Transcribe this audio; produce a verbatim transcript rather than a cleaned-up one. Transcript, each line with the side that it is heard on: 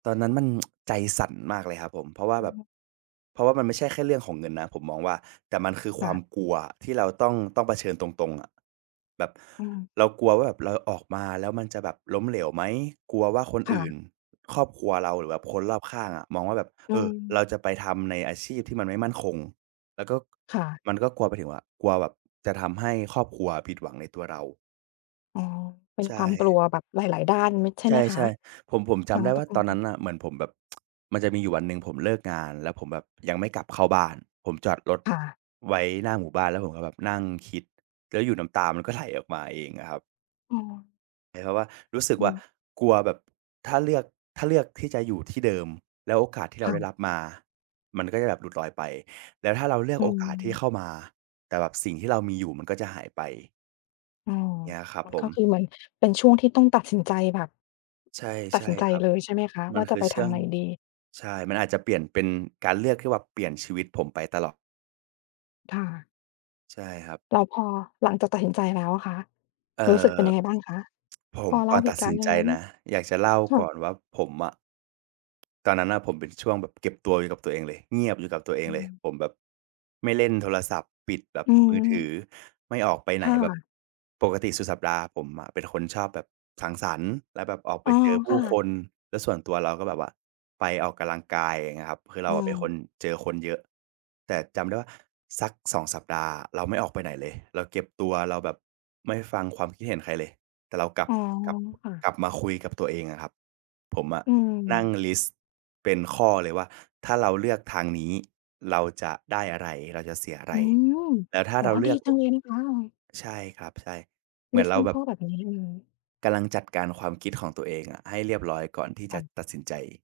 right: ตอนนั้นมัน ใจสั่นมากเลยครับผม เพราะว่า
left: โอ
right: แบบ
left: ้
right: เพราะว่ามันไม่ใช่แค่เรื่องของเงินนะ ผมมองว่า แต่มันคือ
left: ค
right: คว
left: ่
right: าม
left: ะ
right: กลัวอะที่เราต้อง ต้องเผชิญตรง ๆ อะ แบบ
left: อืม
right: เรากลัวว่าแบบเราออกมาแล้วมันจะแบบล้มเหลวไหม? กลัวว่าคน
left: ค่
right: อื่
left: ะ
right: น ครอบครัวเรา หรือแบบคนรอบข้างอะมองว่า แบบ
left: อื
right: เออ เร
left: ม
right: าจะไปทำในอาชีพที่มันไม่มั่นคง แล้วก็
left: ค่ะ
right: มันก็กลัวไปถึงว่า กลัวแบบจะทำให้ครอบครัวอะผิดหวังในตัวเรา
left: อ๋อ เป็
right: ใ
left: น
right: ช
left: ความกล
right: ่
left: ัวแบบหลาย ๆ ด้าน มิด ใช่
right: ใ
left: ไหมค
right: ช
left: ะ?
right: ่ ๆ ผม ผม
left: ท
right: จ
left: ั
right: ำ
left: ้ง
right: ได้
left: ต
right: ว่า
left: กล
right: ตอนนั
left: ง
right: ้นน่ะเหมือนผมแบบ มันจะมีอยู่วันหนึ่ง ผมเลิกงานแล้วผมแบบยังไม่กลับเข้าบ้าน ผมจอดรถ
left: ค่ะ
right: ไว้หน้าหมู่บ้าน แล้วผมก็แบบ นั่งคิด แล้วอยู่น้ำตามันก็ไหลออกมาเองอะครับ
left: เออ
right: เหมือนกับว่า รู้สึก
left: อื
right: ว่า
left: ม
right: กลัวแบบถ้าเลือก ถ้าเลือกที่จะอยู่ที่เดิม แล้วโอกาสที่เร
left: ค
right: า
left: ่
right: ได้
left: ะ
right: รับมามันก็จะแบบหลุดลอยไป แล้วถ้าเราเลือ
left: อ
right: ก
left: ื
right: โอกาสที่
left: ม
right: เข้ามาแต่แบบสิ่งที่เรามีอยู่มันก็จะหายไป
left: อ๋อ
right: เงี้ยครับ
left: มัน
right: ผ
left: ก็
right: ม
left: คือ เหมือนเป็นช่วงที่ต้องตัดสินใจแบบ
right: ใช่
left: ต
right: ใ
left: ั
right: ช
left: ด
right: ่
left: สินใจ
right: ครับ
left: เลยใช่ไหมคะ
right: มั
left: ว่
right: น
left: า จ
right: ค
left: ะ
right: ือ
left: ไป
right: เช
left: ท
right: ื่
left: าง
right: อง
left: ไหนดี?
right: ใช่ มันอาจจะเปลี่ยนเป็นการเลือกที่แบบเปลี่ยนชีวิตผมไปตลอด
left: ค่ะ
right: ใช่ครับ
left: แล้วพอหลังจากตัดสินใจแล้วอะคะ
right: เอ
left: รู้สึกเ
right: อ
left: ป็นยังไงบ้างคะ?
right: ผ
left: พ
right: ม
left: อเล
right: ก
left: ่
right: ่
left: า
right: อน
left: เห
right: ต
left: ต
right: ัด
left: ุกา
right: ส
left: รณ
right: ิ
left: ์
right: น
left: ได้
right: ใจ
left: ไหม?
right: นะ อยากจะเล่า
left: ค่
right: ก่อ
left: ะ
right: นว่า ผมอะ ตอนนั้นน่ะผมเป็นช่วงแบบเก็บตัวอยู่กับตัวเองเลย เงียบอยู่กับตัวเอ
left: อ
right: ง
left: ื
right: เลย
left: อ
right: ผมแบบไม่เล่นโทรศัพท์ ปิดแบบ
left: อือ
right: มื
left: ฮ
right: อถือ
left: ึ
right: ไม่ออกไปไห
left: ค
right: น
left: ่
right: แบบ
left: ะ
right: ปกติสุดสัปดาห์ผมอะเป็นคนชอบแบบสังสรรค์ แล้วแบบออกไ
left: อ
right: ป
left: ๋อ
right: เจอผ
left: ค
right: ู
left: ่
right: ้
left: ะ
right: คน แล้วส่วนตัวเราก็แบบว่าไปออกกำลังกาย อย่างเงี้ยครับ คือเร
left: อื
right: าอะเป็นคน
left: ม
right: เจอคนเยอะ แต่จำได้ว่า สัก สอง สัปดาห์อะเราไม่ออกไปไหนเลย เราเก็บตัว เราแบบไม่ฟังความคิดเห็นใครเลย แต่เรากลั
left: อ
right: บ
left: ๋อ
right: กลับ
left: ค่ะ
right: กลับมาคุยกับตัวเองอะครับ ผมอะ
left: อื
right: นั่ง
left: ม
right: ลิสต์เป็นข้อเลยว่า ถ้าเราเลือกทางนี้ เราจะได้อะไร? เราจะเสียอะไ
left: อื
right: ร?
left: ม
right: แต่ถ้า
left: อ๋อ
right: เราเล
left: ด
right: ื
left: ี
right: อก
left: จังเลยนะคะ อา
right: ใช่ครับ ใช่ เหม
left: ล
right: ื
left: ิ
right: อน
left: สต
right: เ
left: ์
right: ร
left: เป
right: า
left: ็น
right: แบ
left: ข้
right: บ
left: อแบบนี้เลย
right: กำลังจัดการความคิดของตัวเองอะให้เรียบร้อยก่อนที่
left: ค
right: จ
left: ่
right: ะ
left: ะ
right: ตัดสินใจ